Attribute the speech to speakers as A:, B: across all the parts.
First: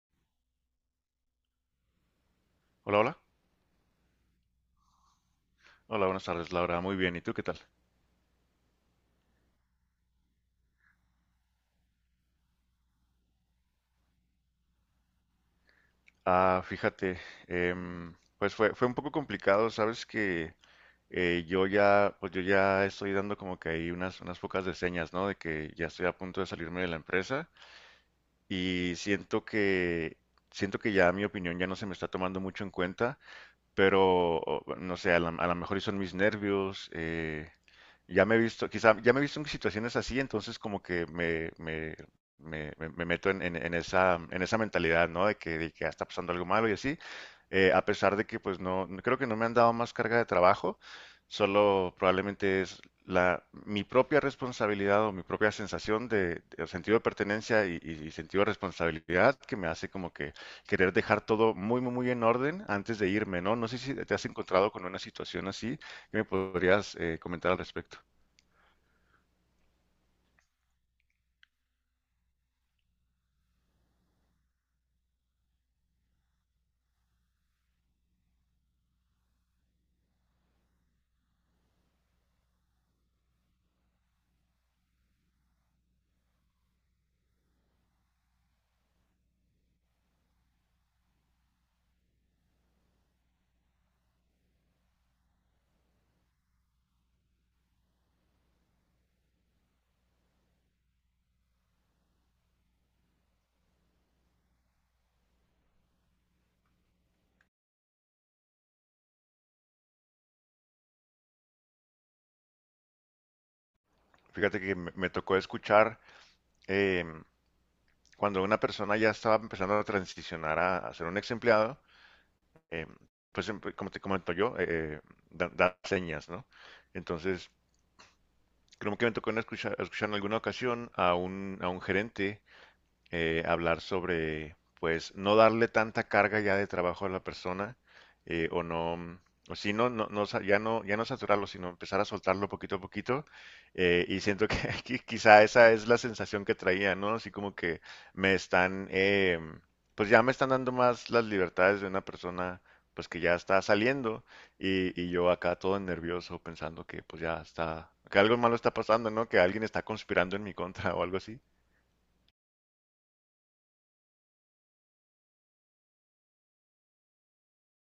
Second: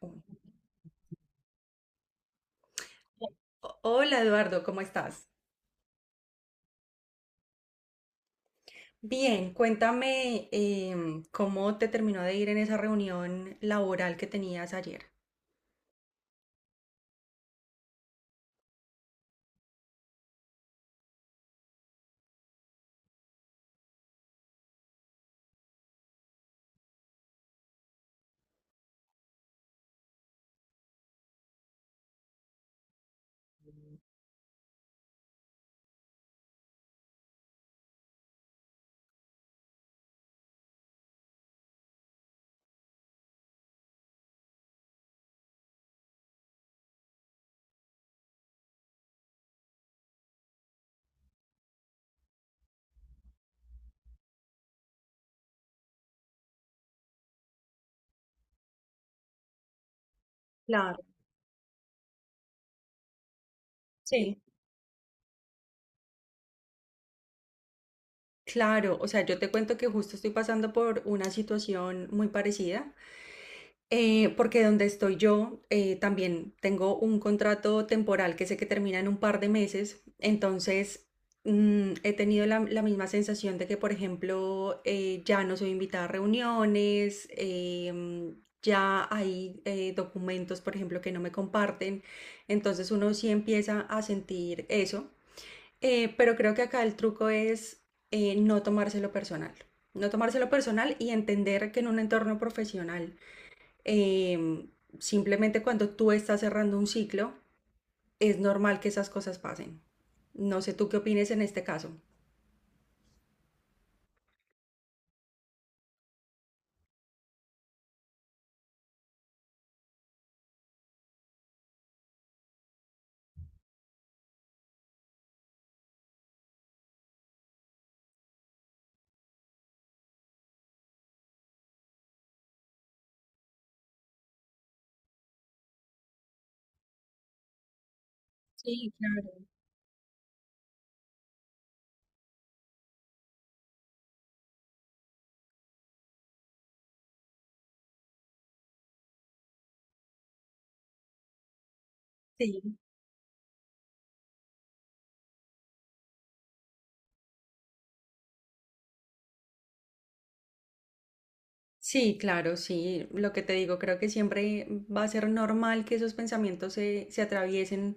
A: Uno.
B: Hola, hola.
A: Hola Eduardo, ¿cómo estás?
B: Hola, buenas tardes, Laura. Muy bien. ¿Y tú qué tal?
A: Bien, cuéntame cómo te terminó de ir en esa reunión laboral que tenías ayer.
B: Ah, fíjate, pues fue un poco complicado. Sabes que pues yo ya estoy dando como que ahí unas pocas de señas, ¿no? De que ya estoy a punto de salirme de la empresa y siento que ya mi opinión ya no se me está tomando mucho en cuenta. Pero no sé, a lo mejor y son mis nervios. Quizá ya me he visto en situaciones así, entonces como que me meto en esa mentalidad, ¿no? De que "Ah, está pasando algo malo", y así, a pesar de que pues creo que no me han dado más carga de trabajo. Solo probablemente es mi propia responsabilidad o mi propia sensación de sentido de pertenencia y sentido de responsabilidad que me hace como que querer
A: Claro,
B: dejar todo muy, muy, muy en orden antes de irme, ¿no? No sé si te has
A: sí.
B: encontrado con una situación así. ¿Qué me podrías comentar al respecto?
A: Claro, o sea, yo te cuento que justo estoy pasando por una situación muy parecida. Porque donde estoy yo también tengo un contrato temporal que sé que termina en un par de meses, entonces he tenido la misma sensación de que, por ejemplo, ya no soy invitada a reuniones, ya hay documentos, por ejemplo, que no me comparten, entonces uno sí empieza a sentir eso. Pero creo que acá el truco es no tomárselo personal, no tomárselo personal y entender que en un entorno profesional Em, simplemente cuando tú estás cerrando un ciclo, es normal que esas cosas pasen. No sé tú qué opines en este caso.
B: Fíjate que me tocó escuchar eh, cuando una persona ya estaba empezando a transicionar a ser un ex empleado. eh, pues como te comento yo, da señas, ¿no? Entonces, creo que me tocó en escuchar en alguna ocasión a un gerente hablar sobre, pues, no darle tanta carga ya de trabajo a la persona, eh, o
A: Sí,
B: no,
A: claro,
B: o si no, ya no saturarlo, sino empezar a soltarlo poquito a poquito. Y siento que quizá esa es la sensación que traía, ¿no? Así como que me están, eh, pues ya me están dando más las libertades de una persona,
A: sí.
B: pues que ya está saliendo, y yo acá todo nervioso pensando que pues ya está, que algo malo está pasando, ¿no? Que alguien está conspirando en mi contra o algo así.
A: Sí, claro, sí. Lo que te digo, creo que siempre va a ser normal que esos pensamientos se atraviesen,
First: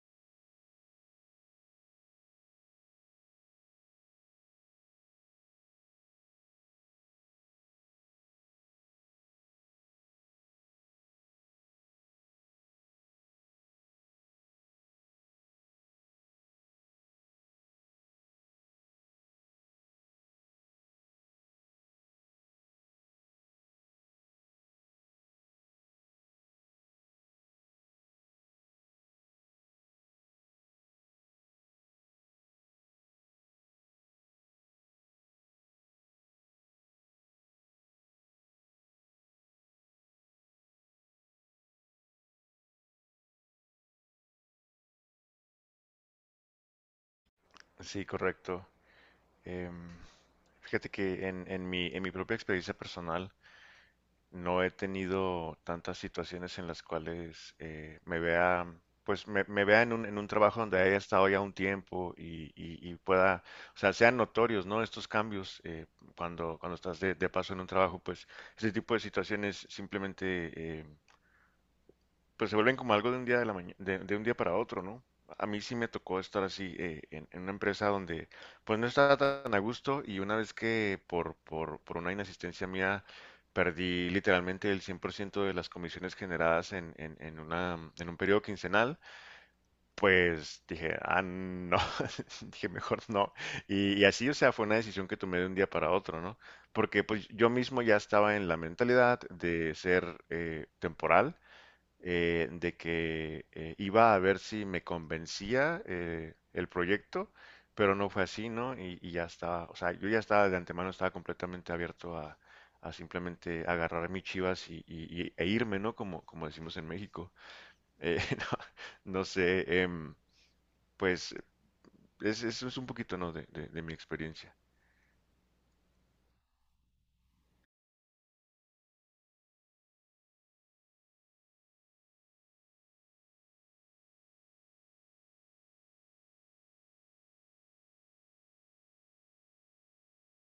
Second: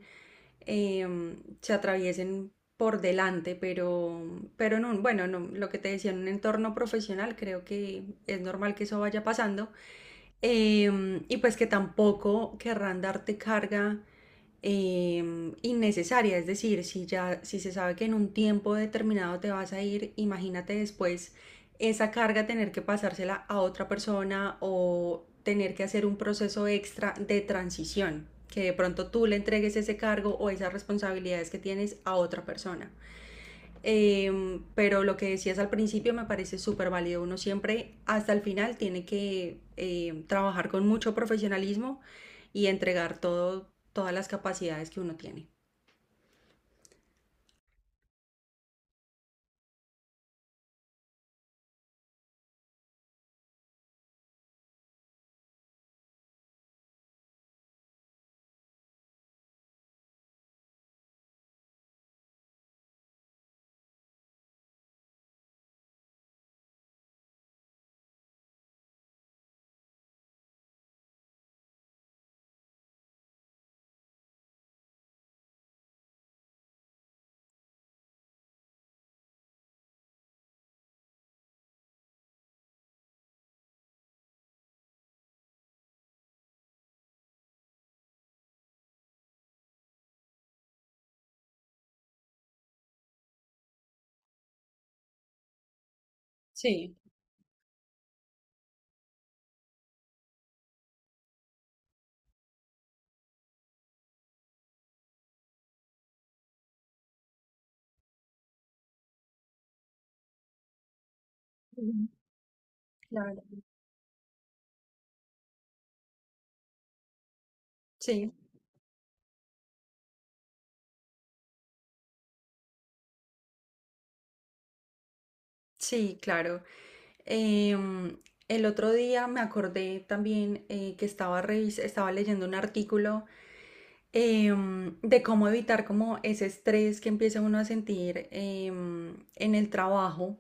A: se atraviesen por delante, pero en un, bueno, no, lo que te decía, en un entorno profesional, creo que es normal que eso vaya pasando. Y pues que tampoco querrán darte carga innecesaria. Es decir, si ya, si se sabe que en un tiempo determinado te vas a ir, imagínate después esa carga tener que pasársela a otra persona o tener que hacer un proceso extra de transición, que de pronto tú le entregues ese cargo o esas responsabilidades que tienes a otra persona. Pero lo que decías al principio me parece súper válido. Uno siempre hasta el final tiene que trabajar con mucho profesionalismo y entregar todo, todas las capacidades que uno tiene.
B: Sí, correcto. Eh, Fíjate que en mi propia experiencia personal no he tenido tantas situaciones en las cuales pues me vea en un trabajo donde haya estado ya un tiempo y pueda, o sea, sean notorios, ¿no? Estos cambios cuando estás de paso en un trabajo, pues ese tipo de situaciones simplemente. Pero se vuelven como algo de un día de la maña- de un día para otro, ¿no? A mí sí me tocó estar así en una empresa donde pues no estaba tan a gusto, y una vez que por una inasistencia mía perdí literalmente el 100% de las comisiones generadas en un periodo quincenal, pues dije, ah, no, dije, mejor no. Y así, o sea, fue una decisión que tomé de un día para otro, ¿no?
A: Sí.
B: Porque pues yo mismo ya estaba en la mentalidad de ser temporal, de que iba a ver si me convencía el proyecto, pero no fue así, ¿no? Y ya estaba, o sea, yo ya estaba de antemano, estaba completamente
A: Ujú.
B: abierto a
A: Claro.
B: simplemente agarrar mis chivas e irme, ¿no? Como decimos en México. Eh,
A: Sí,
B: no, no sé, pues es un poquito, ¿no? De mi experiencia.
A: sí, claro. Em, el otro día me acordé también que estaba, estaba leyendo un artículo de cómo evitar como ese estrés que empieza uno a sentir en el trabajo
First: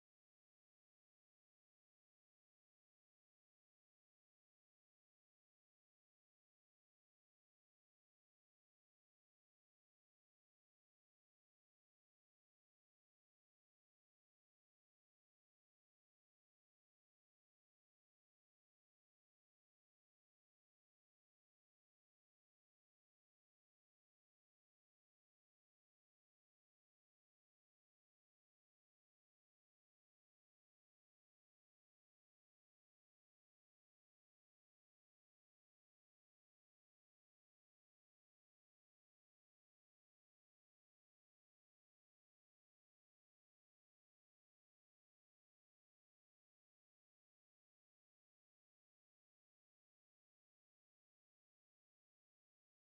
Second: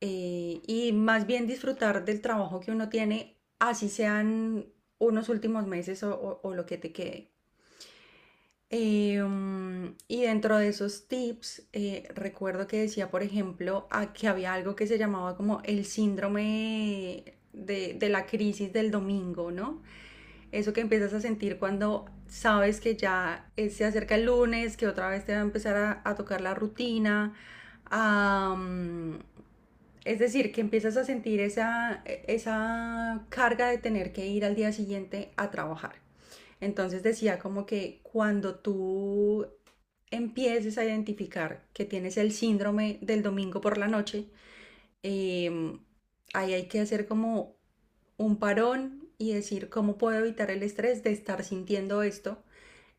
A: y más bien disfrutar del trabajo que uno tiene, así sean unos últimos meses o, o lo que te quede. Y dentro de esos tips, recuerdo que decía, por ejemplo, a que había algo que se llamaba como el síndrome de la crisis del domingo, ¿no? Eso que empiezas a sentir cuando sabes que ya se acerca el lunes, que otra vez te va a empezar a tocar la rutina. am, es decir, que empiezas a sentir esa carga de tener que ir al día siguiente a trabajar. Entonces decía como que cuando tú empieces a identificar que tienes el síndrome del domingo por la noche, eh, ahí hay que hacer como un parón y decir cómo puedo evitar el estrés de estar sintiendo esto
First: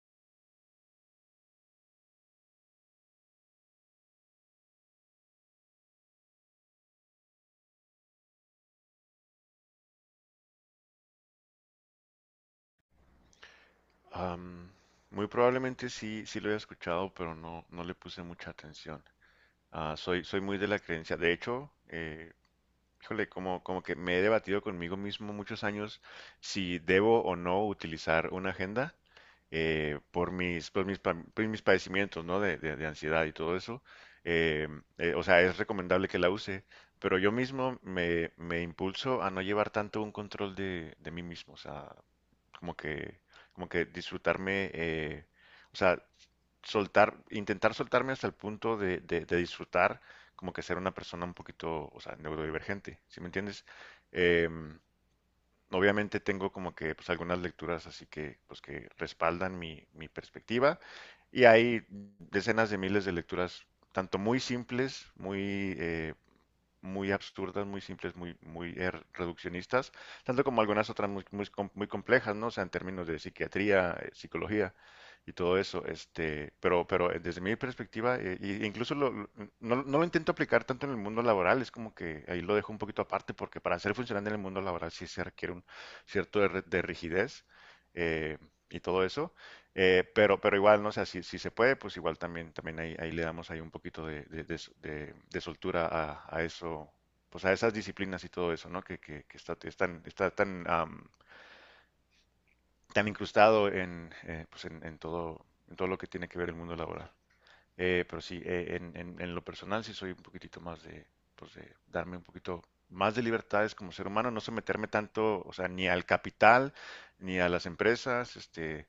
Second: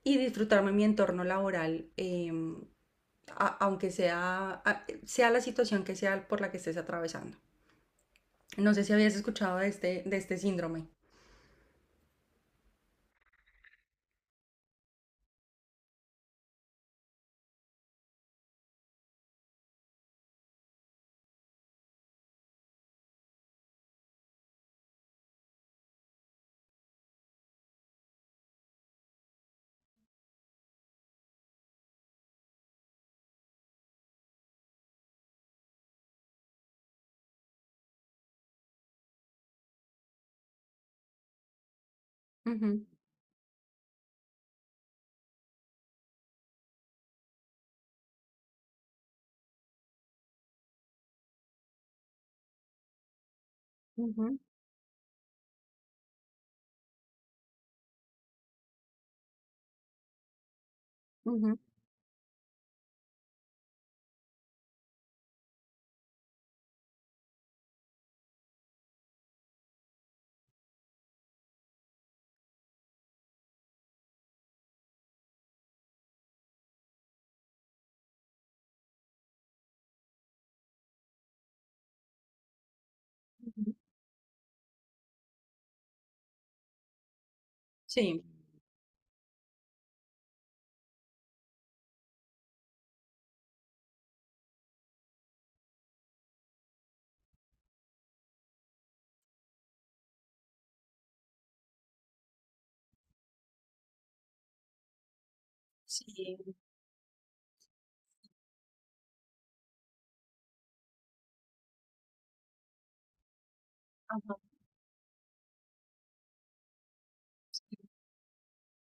A: y disfrutarme mi entorno laboral, aunque sea, sea la situación que sea por la que estés atravesando. No sé si habías escuchado de este síndrome.
B: Am, Muy probablemente sí, sí lo he escuchado, pero no le puse mucha atención. Ah, soy muy de la creencia. De hecho, híjole, como que me he debatido conmigo mismo muchos años si debo o no utilizar una agenda, por mis padecimientos, ¿no? De ansiedad y todo eso. Eh, o sea, es recomendable que la use, pero yo mismo me impulso a no llevar tanto un control de mí mismo. O sea, como
A: Ujú,
B: que, como que disfrutarme, o sea, intentar soltarme hasta el punto de disfrutar, como que ser una persona un poquito, o sea, neurodivergente, ¿sí me entiendes?
A: ujú,
B: Em, Obviamente tengo como que, pues, algunas lecturas así que, pues, que respaldan mi perspectiva, y
A: ujú,
B: hay decenas de miles de lecturas, tanto muy simples, muy absurdas, muy simples, muy, muy reduccionistas, tanto como algunas otras muy, muy complejas, ¿no? O sea, en términos de psiquiatría, psicología y todo eso. Pero, desde mi perspectiva, e incluso no lo intento aplicar tanto en el mundo laboral. Es como que ahí lo dejo un poquito aparte, porque
A: ujú.
B: para ser funcionante en el mundo laboral sí se requiere un cierto de rigidez
A: Sí,
B: eh, y todo eso. Pero igual, no sé, si se puede, pues igual también ahí le damos ahí un poquito de soltura a, eso, pues a esas disciplinas y todo eso, ¿no? Que está tan incrustado en, pues en todo lo que tiene que ver
A: sí,
B: el mundo laboral. Pero sí, lo personal sí soy un poquitito más pues de darme un poquito más de libertades como ser humano,
A: ajá.
B: no someterme tanto, o sea, ni al capital, ni a las
A: Sí.
B: empresas. Este,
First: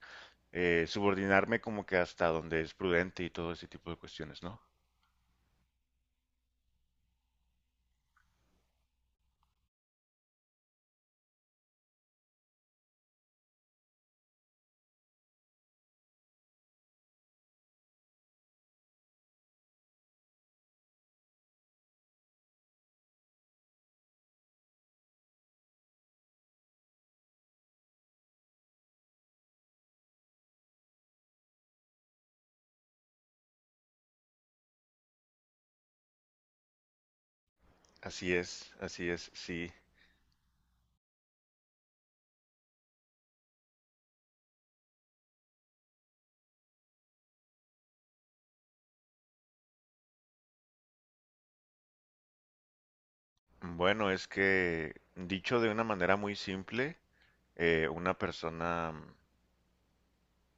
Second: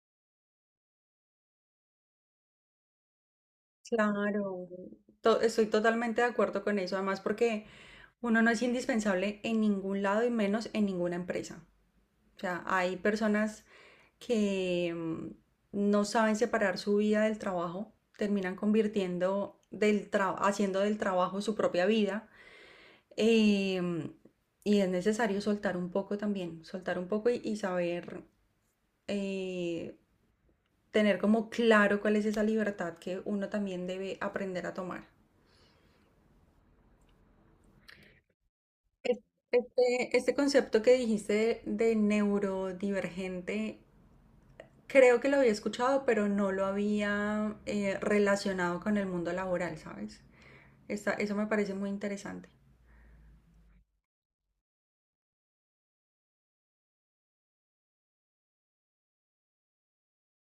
B: subordinarme como que hasta donde es prudente, y todo ese tipo de cuestiones, ¿no?
A: Claro, estoy totalmente de acuerdo con eso, además porque uno no es indispensable en ningún lado y menos en ninguna empresa. O sea, hay personas que no saben separar su vida del trabajo, terminan convirtiendo haciendo del trabajo su propia vida, em, y es necesario soltar un poco también, soltar un poco y saber eh, tener como claro cuál es esa libertad que uno también debe aprender a tomar.
B: Así
A: Es-
B: es, sí.
A: Este concepto que dijiste de neurodivergente, creo que lo había escuchado, pero no lo había relacionado con el mundo laboral, ¿sabes? Eso me parece muy interesante.
B: Bueno, es que dicho de una manera muy simple, una persona,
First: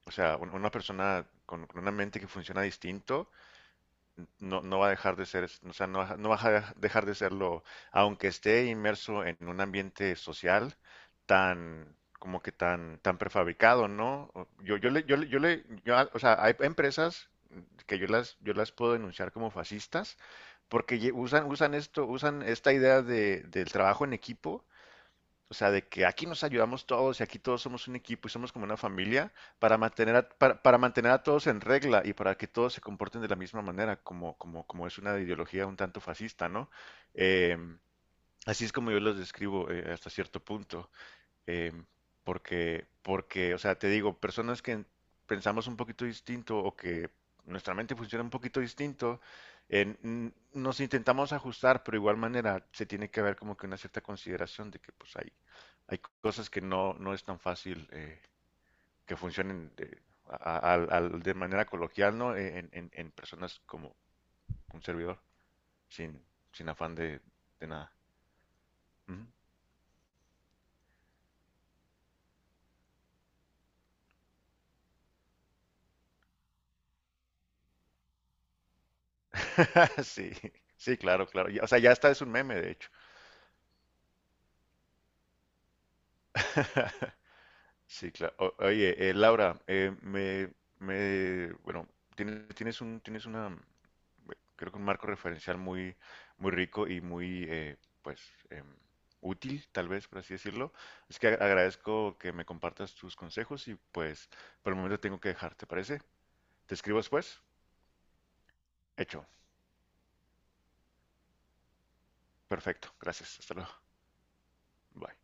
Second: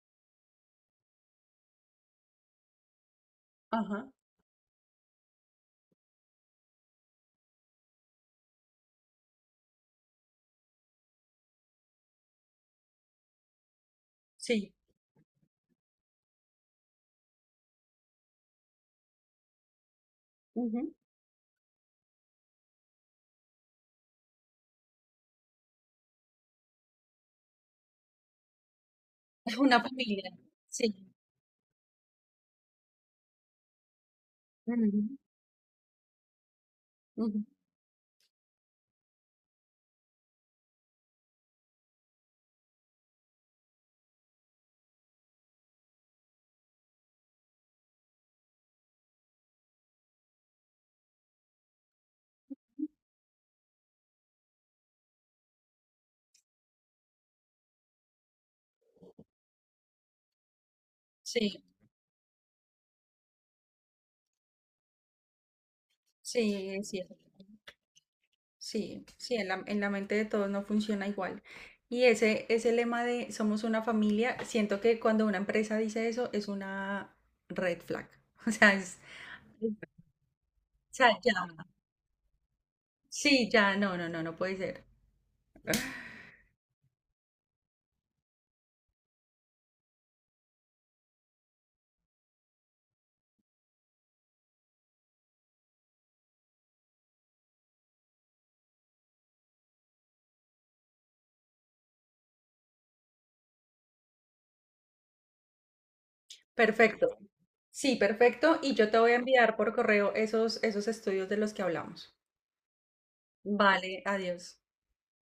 B: o sea, una persona con una mente que funciona distinto,
A: Ajá,
B: no va a dejar de ser, o sea, no va a dejar de serlo, aunque esté inmerso en un ambiente social como que tan prefabricado, ¿no?
A: sí.
B: Yo a- o sea, hay empresas que yo las puedo denunciar como fascistas
A: Ujú.
B: porque usan esta idea del trabajo en equipo. O sea, de que aquí nos ayudamos todos y aquí todos somos un equipo y somos como una familia,
A: Es
B: para
A: una
B: mantener a,
A: familia,
B: para, para
A: sí.
B: mantener a todos en regla y para que todos se comporten de la misma manera, como es
A: Ujú,
B: una ideología un tanto fascista, ¿no?
A: ujú.
B: Em, Así es como yo los describo hasta cierto punto, eh, porque, o sea, te digo, personas que pensamos un poquito distinto o que nuestra mente funciona un poquito distinto, nos intentamos ajustar, pero de igual manera se tiene que haber como que una cierta consideración de que pues hay cosas que no es tan fácil que funcionen de, a- al- al- de
A: Sí,
B: manera coloquial, ¿no? En personas como un servidor, sin, sin
A: sí, es
B: afán
A: cierto.
B: de nada.
A: Sí,
B: Ujú.
A: sí, en la mente de todos no funciona igual. Y ese lema de somos una familia, siento que cuando una empresa dice eso es una red flag. O sea, es,
B: Sí,
A: o
B: sí,
A: sea,
B: claro,
A: ya.
B: claro. O sea, ya está, es un meme, de hecho.
A: Sí, ya, no, no, no, no puede ser.
B: Sí, claro. Oye, Laura, me, bueno, tienes una, creo que un marco referencial muy, muy rico y muy, pues, em, útil, tal vez, por así decirlo. Es que agradezco que me compartas tus consejos y, pues, por el momento tengo que dejar, ¿te parece? Te escribo
A: Perfecto.
B: después.
A: Sí, perfecto. Y yo te voy a
B: Hecho.
A: enviar por correo esos, esos estudios de los que hablamos.
B: Perfecto. Gracias. Hasta luego.
A: Vale, adiós.
B: Bye.